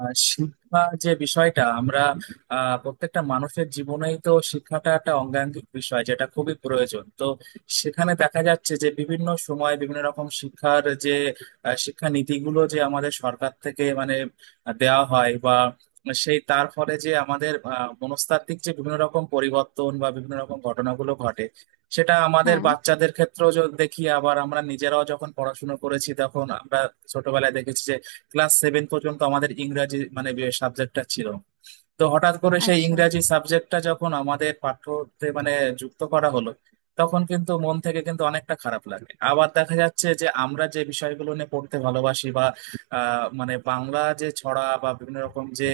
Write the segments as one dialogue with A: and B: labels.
A: শিক্ষা যে বিষয়টা আমরা প্রত্যেকটা মানুষের জীবনেই তো শিক্ষাটা একটা অঙ্গাঙ্গিক বিষয় যেটা খুবই প্রয়োজন। তো সেখানে দেখা যাচ্ছে যে বিভিন্ন সময় বিভিন্ন রকম শিক্ষার যে শিক্ষা নীতিগুলো যে আমাদের সরকার থেকে মানে দেওয়া হয় বা সেই তার ফলে যে আমাদের মনস্তাত্ত্বিক যে বিভিন্ন রকম পরিবর্তন বা বিভিন্ন রকম ঘটনাগুলো ঘটে সেটা আমাদের
B: হ্যাঁ।
A: বাচ্চাদের ক্ষেত্রেও যদি দেখি। আবার আমরা নিজেরাও যখন পড়াশুনো করেছি তখন আমরা ছোটবেলায় দেখেছি ক্লাস 7 পর্যন্ত আমাদের ইংরাজি মানে যে সাবজেক্টটা ছিল। তো হঠাৎ করে সেই
B: আচ্ছা।
A: ইংরাজি সাবজেক্টটা যখন আমাদের পাঠ্যতে মানে যুক্ত করা হলো তখন কিন্তু মন থেকে কিন্তু অনেকটা খারাপ লাগে। আবার দেখা যাচ্ছে যে আমরা যে বিষয়গুলো নিয়ে পড়তে ভালোবাসি বা মানে বাংলা যে ছড়া বা বিভিন্ন রকম যে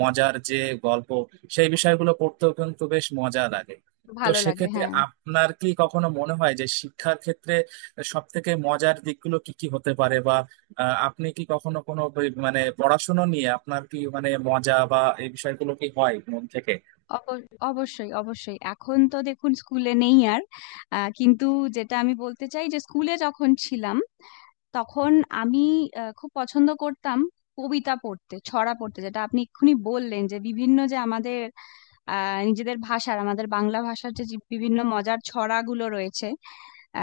A: মজার যে গল্প, সেই বিষয়গুলো পড়তেও কিন্তু বেশ মজা লাগে। তো
B: ভালো লাগে,
A: সেক্ষেত্রে
B: হ্যাঁ।
A: আপনার কি কখনো মনে হয় যে শিক্ষার ক্ষেত্রে সব থেকে মজার দিকগুলো কি কি হতে পারে? আপনি কি কখনো কোনো মানে পড়াশোনা নিয়ে আপনার কি মানে মজা বা এই বিষয়গুলো কি হয় মন থেকে?
B: অব- অবশ্যই অবশ্যই। এখন তো দেখুন স্কুলে নেই আর। কিন্তু যেটা আমি বলতে চাই যে স্কুলে যখন ছিলাম, তখন আমি খুব পছন্দ করতাম কবিতা পড়তে, ছড়া পড়তে, যেটা আপনি এক্ষুনি বললেন, যে বিভিন্ন যে আমাদের নিজেদের ভাষার, আমাদের বাংলা ভাষার যে যে বিভিন্ন মজার ছড়াগুলো রয়েছে।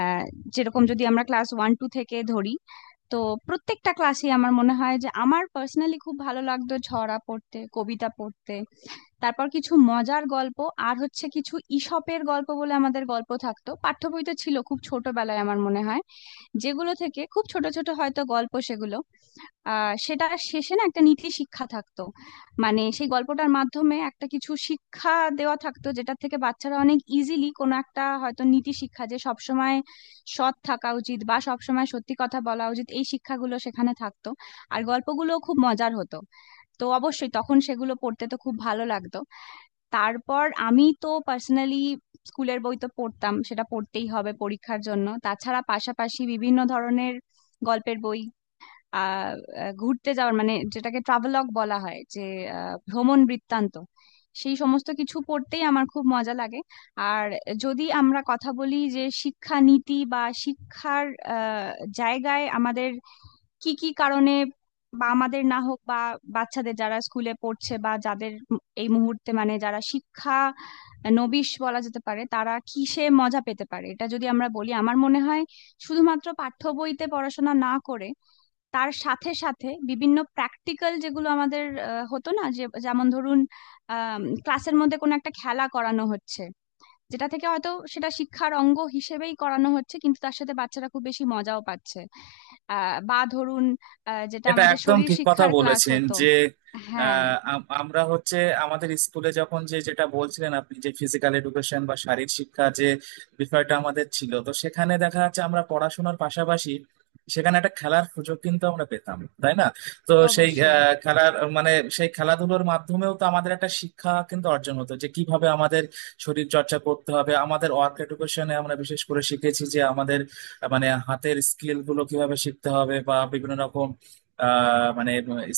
B: আহ, যেরকম যদি আমরা ক্লাস 1 2 থেকে ধরি, তো প্রত্যেকটা ক্লাসে আমার মনে হয় যে আমার পার্সোনালি খুব ভালো লাগতো ছড়া পড়তে, কবিতা পড়তে। তারপর কিছু মজার গল্প, আর হচ্ছে কিছু ইসপের গল্প বলে আমাদের গল্প থাকতো, পাঠ্য বইতে ছিল খুব ছোটবেলায় আমার মনে হয়, যেগুলো থেকে খুব ছোট ছোট হয়তো গল্প, সেগুলো সেটা শেষে না একটা নীতি শিক্ষা থাকতো। মানে সেই গল্পটার মাধ্যমে একটা কিছু শিক্ষা দেওয়া থাকতো, যেটা থেকে বাচ্চারা অনেক ইজিলি কোনো একটা হয়তো নীতি শিক্ষা, যে সবসময় সৎ থাকা উচিত বা সবসময় সত্যি কথা বলা উচিত, এই শিক্ষাগুলো সেখানে থাকতো। আর গল্পগুলো খুব মজার হতো, তো অবশ্যই তখন সেগুলো পড়তে তো খুব ভালো লাগতো। তারপর আমি তো পার্সোনালি স্কুলের বই তো পড়তাম, সেটা পড়তেই হবে পরীক্ষার জন্য, তাছাড়া পাশাপাশি বিভিন্ন ধরনের গল্পের বই, আহ আহ, ঘুরতে যাওয়ার, মানে যেটাকে ট্রাভেলগ বলা হয়, যে ভ্রমণ বৃত্তান্ত, সেই সমস্ত কিছু পড়তেই আমার খুব মজা লাগে। আর যদি আমরা কথা বলি যে শিক্ষা নীতি বা শিক্ষার আহ, জায়গায় আমাদের কি কি কারণে, বা আমাদের না হোক, বা বাচ্চাদের যারা স্কুলে পড়ছে বা যাদের এই মুহূর্তে, মানে যারা শিক্ষা নবিশ বলা যেতে পারে, তারা কিসে মজা পেতে পারে, এটা যদি আমরা বলি, আমার মনে হয় শুধুমাত্র পাঠ্য বইতে পড়াশোনা না করে তার সাথে সাথে বিভিন্ন প্র্যাকটিক্যাল, যেগুলো আমাদের হতো না। যে যেমন ধরুন, ক্লাসের মধ্যে কোনো একটা খেলা করানো হচ্ছে, যেটা থেকে হয়তো সেটা শিক্ষার অঙ্গ হিসেবেই করানো হচ্ছে, কিন্তু তার সাথে বাচ্চারা খুব বেশি মজাও পাচ্ছে। বা ধরুন, যেটা
A: এটা
B: আমাদের
A: একদম
B: শরীর
A: ঠিক কথা
B: শিক্ষার ক্লাস
A: বলেছেন
B: হতো।
A: যে
B: হ্যাঁ।
A: আমরা হচ্ছে আমাদের স্কুলে যখন যে যেটা বলছিলেন আপনি যে ফিজিক্যাল এডুকেশন বা শারীরিক শিক্ষা যে বিষয়টা আমাদের ছিল, তো সেখানে দেখা যাচ্ছে আমরা পড়াশোনার পাশাপাশি সেখানে একটা খেলার সুযোগ কিন্তু আমরা পেতাম, তাই না? তো সেই
B: অবশ্যই।
A: খেলার মানে সেই খেলাধুলোর মাধ্যমেও তো আমাদের একটা শিক্ষা কিন্তু অর্জন হতো যে কিভাবে আমাদের শরীর চর্চা করতে হবে। আমাদের ওয়ার্ক এডুকেশনে আমরা বিশেষ করে শিখেছি যে আমাদের মানে হাতের স্কিল গুলো কিভাবে শিখতে হবে বা বিভিন্ন রকম মানে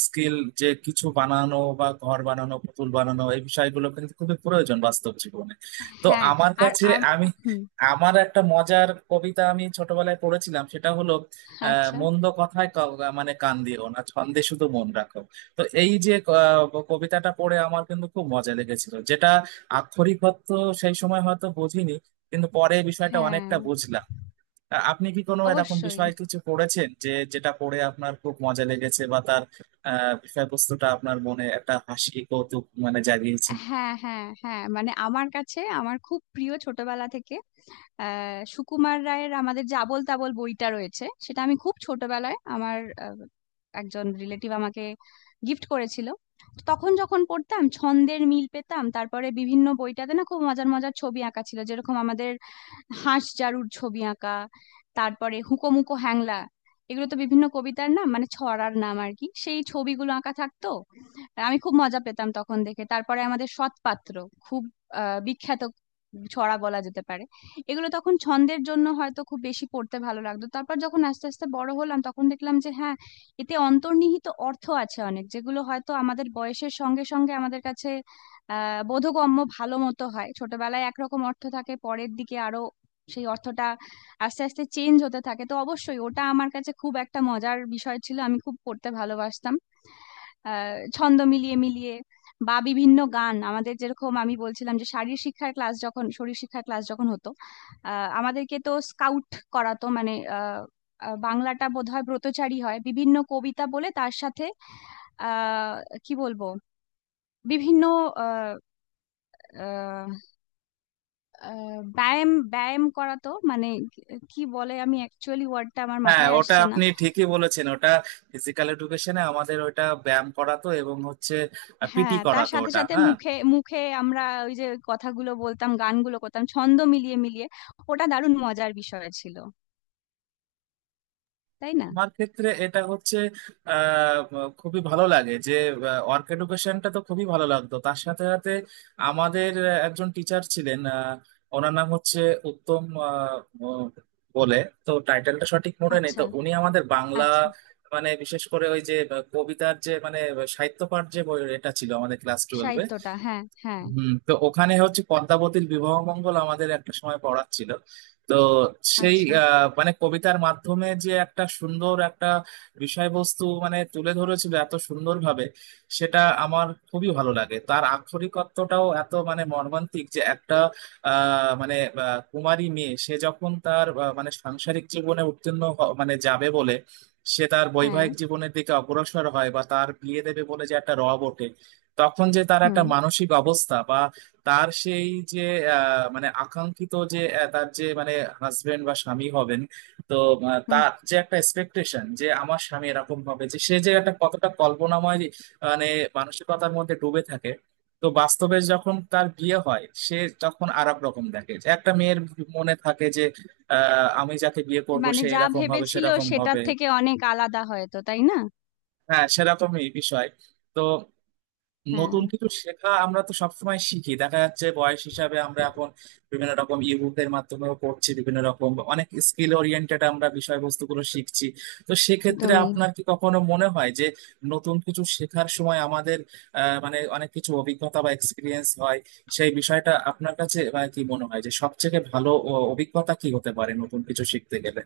A: স্কিল, যে কিছু বানানো বা ঘর বানানো, পুতুল বানানো, এই বিষয়গুলো কিন্তু খুবই প্রয়োজন বাস্তব জীবনে। তো
B: হ্যাঁ।
A: আমার
B: আর
A: কাছে আমি
B: হুম।
A: আমার একটা মজার কবিতা আমি ছোটবেলায় পড়েছিলাম সেটা হলো
B: আচ্ছা।
A: মন্দ কথায় মানে কান দিও না, ছন্দে শুধু মন রাখো। তো এই যে কবিতাটা পড়ে আমার কিন্তু খুব মজা লেগেছিল, যেটা আক্ষরিক অর্থ সেই সময় হয়তো বুঝিনি, কিন্তু পরে এই বিষয়টা
B: হ্যাঁ।
A: অনেকটা বুঝলাম। আপনি কি কোনো এরকম
B: অবশ্যই।
A: বিষয়ে কিছু পড়েছেন যে যেটা পড়ে আপনার খুব মজা লেগেছে, বা তার বিষয়বস্তুটা আপনার মনে একটা হাসি কৌতুক মানে জাগিয়েছে?
B: হ্যাঁ, হ্যাঁ, হ্যাঁ, মানে আমার কাছে আমার খুব প্রিয় ছোটবেলা থেকে সুকুমার রায়ের আমাদের যে আবোল তাবোল বইটা রয়েছে, সেটা আমি খুব ছোটবেলায় আমার আহ, একজন রিলেটিভ আমাকে গিফট করেছিল। তো তখন যখন পড়তাম, ছন্দের মিল পেতাম, তারপরে বিভিন্ন বইটাতে না খুব মজার মজার ছবি আঁকা ছিল। যেরকম আমাদের হাঁস জারুর ছবি আঁকা, তারপরে হুকোমুকো হ্যাংলা, এগুলো তো বিভিন্ন কবিতার নাম, মানে ছড়ার নাম আর কি, সেই ছবিগুলো আঁকা থাকতো। আমি খুব মজা পেতাম তখন দেখে। তারপরে আমাদের সৎপাত্র, খুব বিখ্যাত ছড়া বলা যেতে পারে। এগুলো তখন ছন্দের জন্য হয়তো খুব বেশি পড়তে ভালো লাগতো। তারপর যখন আস্তে আস্তে বড় হলাম, তখন দেখলাম যে হ্যাঁ, এতে অন্তর্নিহিত অর্থ আছে অনেক, যেগুলো হয়তো আমাদের বয়সের সঙ্গে সঙ্গে আমাদের কাছে বোধগম্য ভালো মতো হয়। ছোটবেলায় একরকম অর্থ থাকে, পরের দিকে আরো সেই অর্থটা আস্তে আস্তে চেঞ্জ হতে থাকে। তো অবশ্যই ওটা আমার কাছে খুব একটা মজার বিষয় ছিল, আমি খুব পড়তে ভালোবাসতাম ছন্দ মিলিয়ে মিলিয়ে। বা বিভিন্ন গান আমাদের, যেরকম আমি বলছিলাম যে শারীর শিক্ষার ক্লাস যখন শরীর শিক্ষার ক্লাস যখন হতো, আমাদেরকে তো স্কাউট করাতো, মানে আহ আহ, বাংলাটা বোধহয় ব্রতচারী হয়, বিভিন্ন কবিতা বলে তার সাথে। আহ কি বলবো, বিভিন্ন আহ, আহ, আহ, ব্যায়াম ব্যায়াম করাতো, মানে কি বলে, আমি অ্যাকচুয়ালি ওয়ার্ডটা আমার
A: হ্যাঁ,
B: মাথায়
A: ওটা
B: আসছে না।
A: আপনি ঠিকই বলেছেন। ওটা ফিজিক্যাল এডুকেশনে আমাদের ওটা ব্যায়াম করাতো এবং হচ্ছে পিটি
B: হ্যাঁ, তার
A: করাতো
B: সাথে
A: ওটা,
B: সাথে
A: হ্যাঁ।
B: মুখে মুখে আমরা ওই যে কথাগুলো বলতাম, গানগুলো করতাম ছন্দ মিলিয়ে মিলিয়ে। ওটা দারুণ মজার বিষয় ছিল, তাই না?
A: আমার ক্ষেত্রে এটা হচ্ছে আহ খুবই ভালো লাগে যে ওয়ার্ক এডুকেশনটা তো খুবই ভালো লাগতো। তার সাথে সাথে আমাদের একজন টিচার ছিলেন, ওনার নাম হচ্ছে উত্তম আহ, ম- বলে, তো টাইটেলটা সঠিক মনে নেই। তো
B: আচ্ছা।
A: উনি আমাদের বাংলা
B: আচ্ছা।
A: মানে বিশেষ করে ওই যে কবিতার যে মানে সাহিত্য পাঠ যে এটা ছিল আমাদের ক্লাস 12।
B: সাহিত্যটা, হ্যাঁ, হ্যাঁ।
A: তো ওখানে হচ্ছে পদ্মাবতীর বিবাহ মঙ্গল আমাদের একটা সময় পড়াচ্ছিল। তো সেই
B: আচ্ছা।
A: মানে কবিতার মাধ্যমে যে একটা সুন্দর একটা বিষয়বস্তু মানে তুলে ধরেছিল এত সুন্দরভাবে, সেটা আমার খুবই ভালো লাগে। তার আক্ষরিক অর্থটাও এত মানে মর্মান্তিক, যে একটা মানে কুমারী মেয়ে সে যখন তার মানে সাংসারিক জীবনে মানে যাবে বলে সে তার
B: হ্যাঁ।
A: বৈবাহিক জীবনের দিকে অগ্রসর হয় বা তার বিয়ে দেবে বলে যে একটা রব ওঠে, তখন যে তার একটা
B: হুম।
A: মানসিক অবস্থা বা তার সেই যে মানে আকাঙ্ক্ষিত যে তার যে মানে হাজবেন্ড বা স্বামী হবেন। তো
B: হুম।
A: তার যে একটা এক্সপেকটেশন যে আমার স্বামী এরকম হবে, যে সে যে একটা কতটা কল্পনাময় মানে মানসিকতার মধ্যে ডুবে থাকে। তো বাস্তবে যখন তার বিয়ে হয় সে তখন আর এক রকম দেখে, যে একটা মেয়ের মনে থাকে যে আমি যাকে বিয়ে করব
B: মানে
A: সে
B: যা
A: এরকম হবে
B: ভেবেছিল
A: সেরকম
B: সেটার
A: হবে।
B: থেকে অনেক আলাদা, হয়তো তাই না?
A: হ্যাঁ, সেরকমই বিষয়। তো নতুন
B: হ্যাঁ।
A: কিছু শেখা আমরা তো সবসময় শিখি, দেখা যাচ্ছে বয়স হিসাবে আমরা এখন বিভিন্ন রকম ইবুকের মাধ্যমেও পড়ছি, বিভিন্ন রকম অনেক স্কিল ওরিয়েন্টেড আমরা বিষয়বস্তুগুলো শিখছি। তো সেক্ষেত্রে
B: একদমই।
A: আপনার কি কখনো মনে হয় যে নতুন কিছু শেখার সময় আমাদের মানে অনেক কিছু অভিজ্ঞতা বা এক্সপিরিয়েন্স হয়? সেই বিষয়টা আপনার কাছে কি মনে হয় যে সবথেকে ভালো অভিজ্ঞতা কি হতে পারে নতুন কিছু শিখতে গেলে?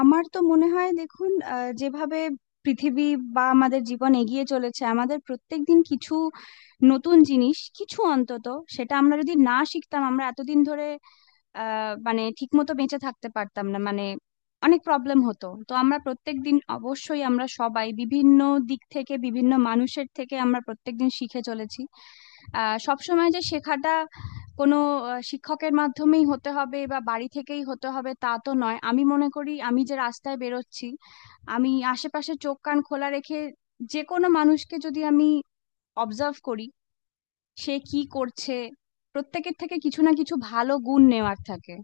B: আমার তো মনে হয় দেখুন, যেভাবে পৃথিবী বা আমাদের জীবন এগিয়ে চলেছে, আমাদের প্রত্যেক দিন কিছু নতুন জিনিস কিছু অন্তত, সেটা আমরা যদি না শিখতাম, আমরা এতদিন ধরে মানে ঠিকমতো বেঁচে থাকতে পারতাম না, মানে অনেক প্রবলেম হতো। তো আমরা প্রত্যেক দিন অবশ্যই, আমরা সবাই বিভিন্ন দিক থেকে বিভিন্ন মানুষের থেকে আমরা প্রত্যেকদিন শিখে চলেছি। সবসময় যে শেখাটা কোনো শিক্ষকের মাধ্যমেই হতে হবে বা বাড়ি থেকেই হতে হবে, তা তো নয়। আমি মনে করি আমি যে রাস্তায় বেরোচ্ছি, আমি আশেপাশে চোখ কান খোলা রেখে যে কোনো মানুষকে যদি আমি অবজার্ভ করি, সে কি করছে, প্রত্যেকের থেকে কিছু না কিছু ভালো গুণ নেওয়ার থাকে।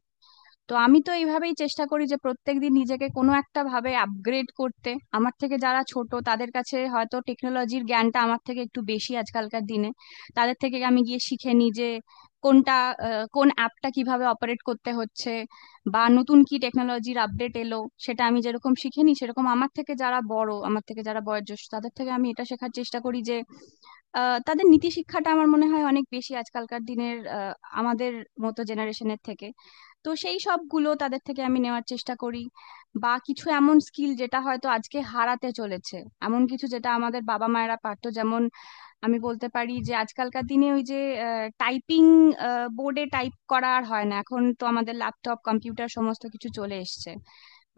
B: তো আমি তো এইভাবেই চেষ্টা করি যে প্রত্যেকদিন নিজেকে কোনো একটা ভাবে আপগ্রেড করতে। আমার থেকে যারা ছোট, তাদের কাছে হয়তো টেকনোলজির জ্ঞানটা আমার থেকে একটু বেশি আজকালকার দিনে, তাদের থেকে আমি গিয়ে শিখে নিই যে কোনটা, কোন অ্যাপটা কিভাবে অপারেট করতে হচ্ছে, বা নতুন কি টেকনোলজির আপডেট এলো। সেটা আমি যেরকম শিখে নিই, সেরকম আমার থেকে যারা বড়, আমার থেকে যারা বয়োজ্যেষ্ঠ, তাদের থেকে আমি এটা শেখার চেষ্টা করি যে তাদের নীতি শিক্ষাটা আমার মনে হয় অনেক বেশি আজকালকার দিনের আমাদের মতো জেনারেশনের থেকে। তো সেই সবগুলো তাদের থেকে আমি নেওয়ার চেষ্টা করি, বা কিছু এমন স্কিল যেটা হয়তো আজকে হারাতে চলেছে, এমন কিছু যেটা আমাদের বাবা মায়েরা পারতো। যেমন আমি বলতে পারি, যে আজকালকার দিনে ওই যে টাইপিং, বোর্ডে টাইপ করা আর হয় না, এখন তো আমাদের ল্যাপটপ কম্পিউটার সমস্ত কিছু চলে এসছে।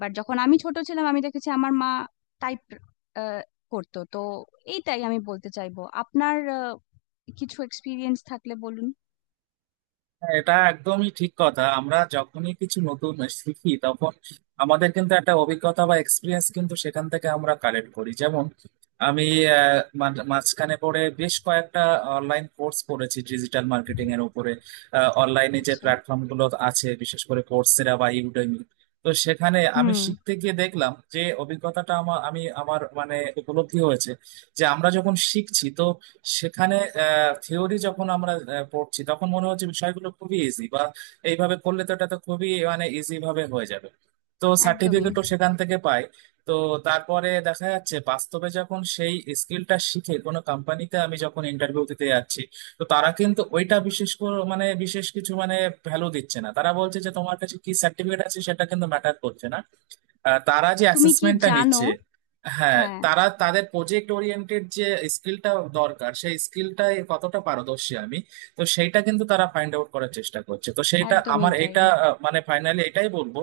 B: বাট যখন আমি ছোট ছিলাম, আমি দেখেছি আমার মা টাইপ করতো। তো এইটাই আমি বলতে চাইবো, আপনার কিছু এক্সপিরিয়েন্স থাকলে বলুন।
A: হ্যাঁ, এটা একদমই ঠিক কথা। আমরা যখনই কিছু নতুন শিখি তখন আমাদের কিন্তু একটা অভিজ্ঞতা বা এক্সপিরিয়েন্স কিন্তু সেখান থেকে আমরা কালেক্ট করি, যেমন আমি মাঝখানে পড়ে বেশ কয়েকটা অনলাইন কোর্স করেছি ডিজিটাল মার্কেটিং এর উপরে। অনলাইনে যে
B: আচ্ছা।
A: প্ল্যাটফর্ম গুলো আছে, বিশেষ করে কোর্সেরা বা ইউডেমি। তো সেখানে আমি
B: হুম।
A: শিখতে গিয়ে দেখলাম যে অভিজ্ঞতাটা আমার আমি আমার মানে উপলব্ধি হয়েছে যে আমরা যখন শিখছি তো সেখানে থিওরি যখন আমরা পড়ছি তখন মনে হচ্ছে বিষয়গুলো খুবই ইজি, বা এইভাবে করলে তো এটা তো খুবই মানে ইজি ভাবে হয়ে যাবে। তো
B: একদমই।
A: সার্টিফিকেটও সেখান থেকে পাই। তো তারপরে দেখা যাচ্ছে বাস্তবে যখন সেই স্কিলটা শিখে কোনো কোম্পানিতে আমি যখন ইন্টারভিউ দিতে যাচ্ছি, তো তারা কিন্তু ওইটা বিশেষ করে মানে বিশেষ কিছু মানে ভ্যালু দিচ্ছে না। তারা বলছে যে তোমার কাছে কি সার্টিফিকেট আছে সেটা কিন্তু ম্যাটার করছে না। তারা যে
B: তুমি কি
A: অ্যাসেসমেন্টটা
B: জানো?
A: নিচ্ছে, হ্যাঁ
B: হ্যাঁ।
A: তারা তাদের প্রজেক্ট ওরিয়েন্টেড যে স্কিলটা দরকার সেই স্কিলটাই কতটা পারদর্শী আমি। তো সেইটা কিন্তু তারা ফাইন্ড আউট করার চেষ্টা করছে। তো সেইটা
B: একদমই
A: আমার
B: তাই।
A: এটা মানে ফাইনালি এটাই বলবো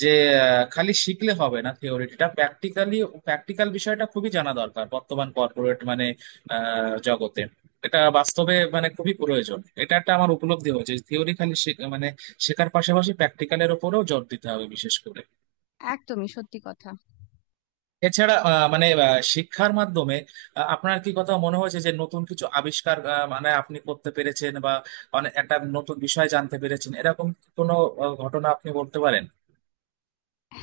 A: যে খালি শিখলে হবে না, থিওরিটা প্র্যাকটিক্যালি, প্র্যাকটিক্যাল বিষয়টা খুবই জানা দরকার বর্তমান কর্পোরেট মানে জগতে। এটা বাস্তবে মানে খুবই প্রয়োজন, এটা একটা আমার উপলব্ধি হয়েছে। থিওরি খালি মানে শেখার পাশাপাশি প্র্যাকটিক্যালের উপরেও জোর দিতে হবে বিশেষ করে।
B: একদমই সত্যি কথা।
A: এছাড়া মানে শিক্ষার মাধ্যমে আপনার কি কথা মনে হয়েছে যে নতুন কিছু আবিষ্কার মানে আপনি করতে পেরেছেন বা অনেক একটা নতুন বিষয় জানতে পেরেছেন এরকম কোনো ঘটনা আপনি বলতে পারেন?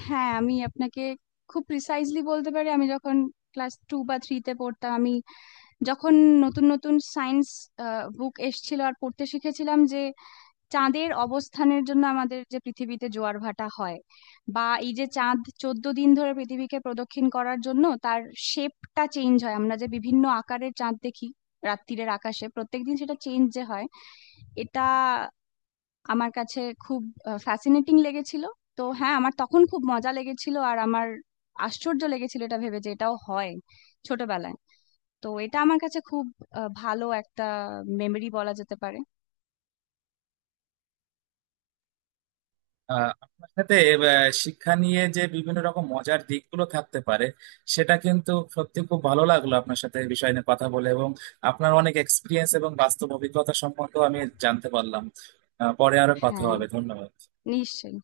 B: হ্যাঁ আমি আপনাকে খুব প্রিসাইজলি বলতে পারি, আমি যখন ক্লাস 2 বা 3-এ পড়তাম, আমি যখন নতুন নতুন সায়েন্স বুক এসেছিল আর পড়তে শিখেছিলাম, যে চাঁদের অবস্থানের জন্য আমাদের যে পৃথিবীতে জোয়ার ভাটা হয়, বা এই যে চাঁদ 14 দিন ধরে পৃথিবীকে প্রদক্ষিণ করার জন্য তার শেপটা চেঞ্জ হয়, আমরা যে বিভিন্ন আকারের চাঁদ দেখি রাত্তিরের আকাশে, প্রত্যেকদিন সেটা চেঞ্জ যে হয়, এটা আমার কাছে খুব ফ্যাসিনেটিং লেগেছিল। তো হ্যাঁ, আমার তখন খুব মজা লেগেছিল আর আমার আশ্চর্য লেগেছিল এটা ভেবে যে এটাও হয় ছোটবেলায়। তো এটা আমার কাছে খুব ভালো একটা মেমরি বলা যেতে পারে।
A: আপনার সাথে আহ, শিক্ষা নিয়ে যে বিভিন্ন রকম মজার দিকগুলো থাকতে পারে সেটা কিন্তু সত্যি খুব ভালো লাগলো আপনার সাথে এই বিষয় নিয়ে কথা বলে, এবং আপনার অনেক এক্সপিরিয়েন্স এবং বাস্তব অভিজ্ঞতা সম্পর্কেও আমি জানতে পারলাম। পরে আরো কথা
B: হ্যাঁ,
A: হবে, ধন্যবাদ।
B: নিশ্চয়ই।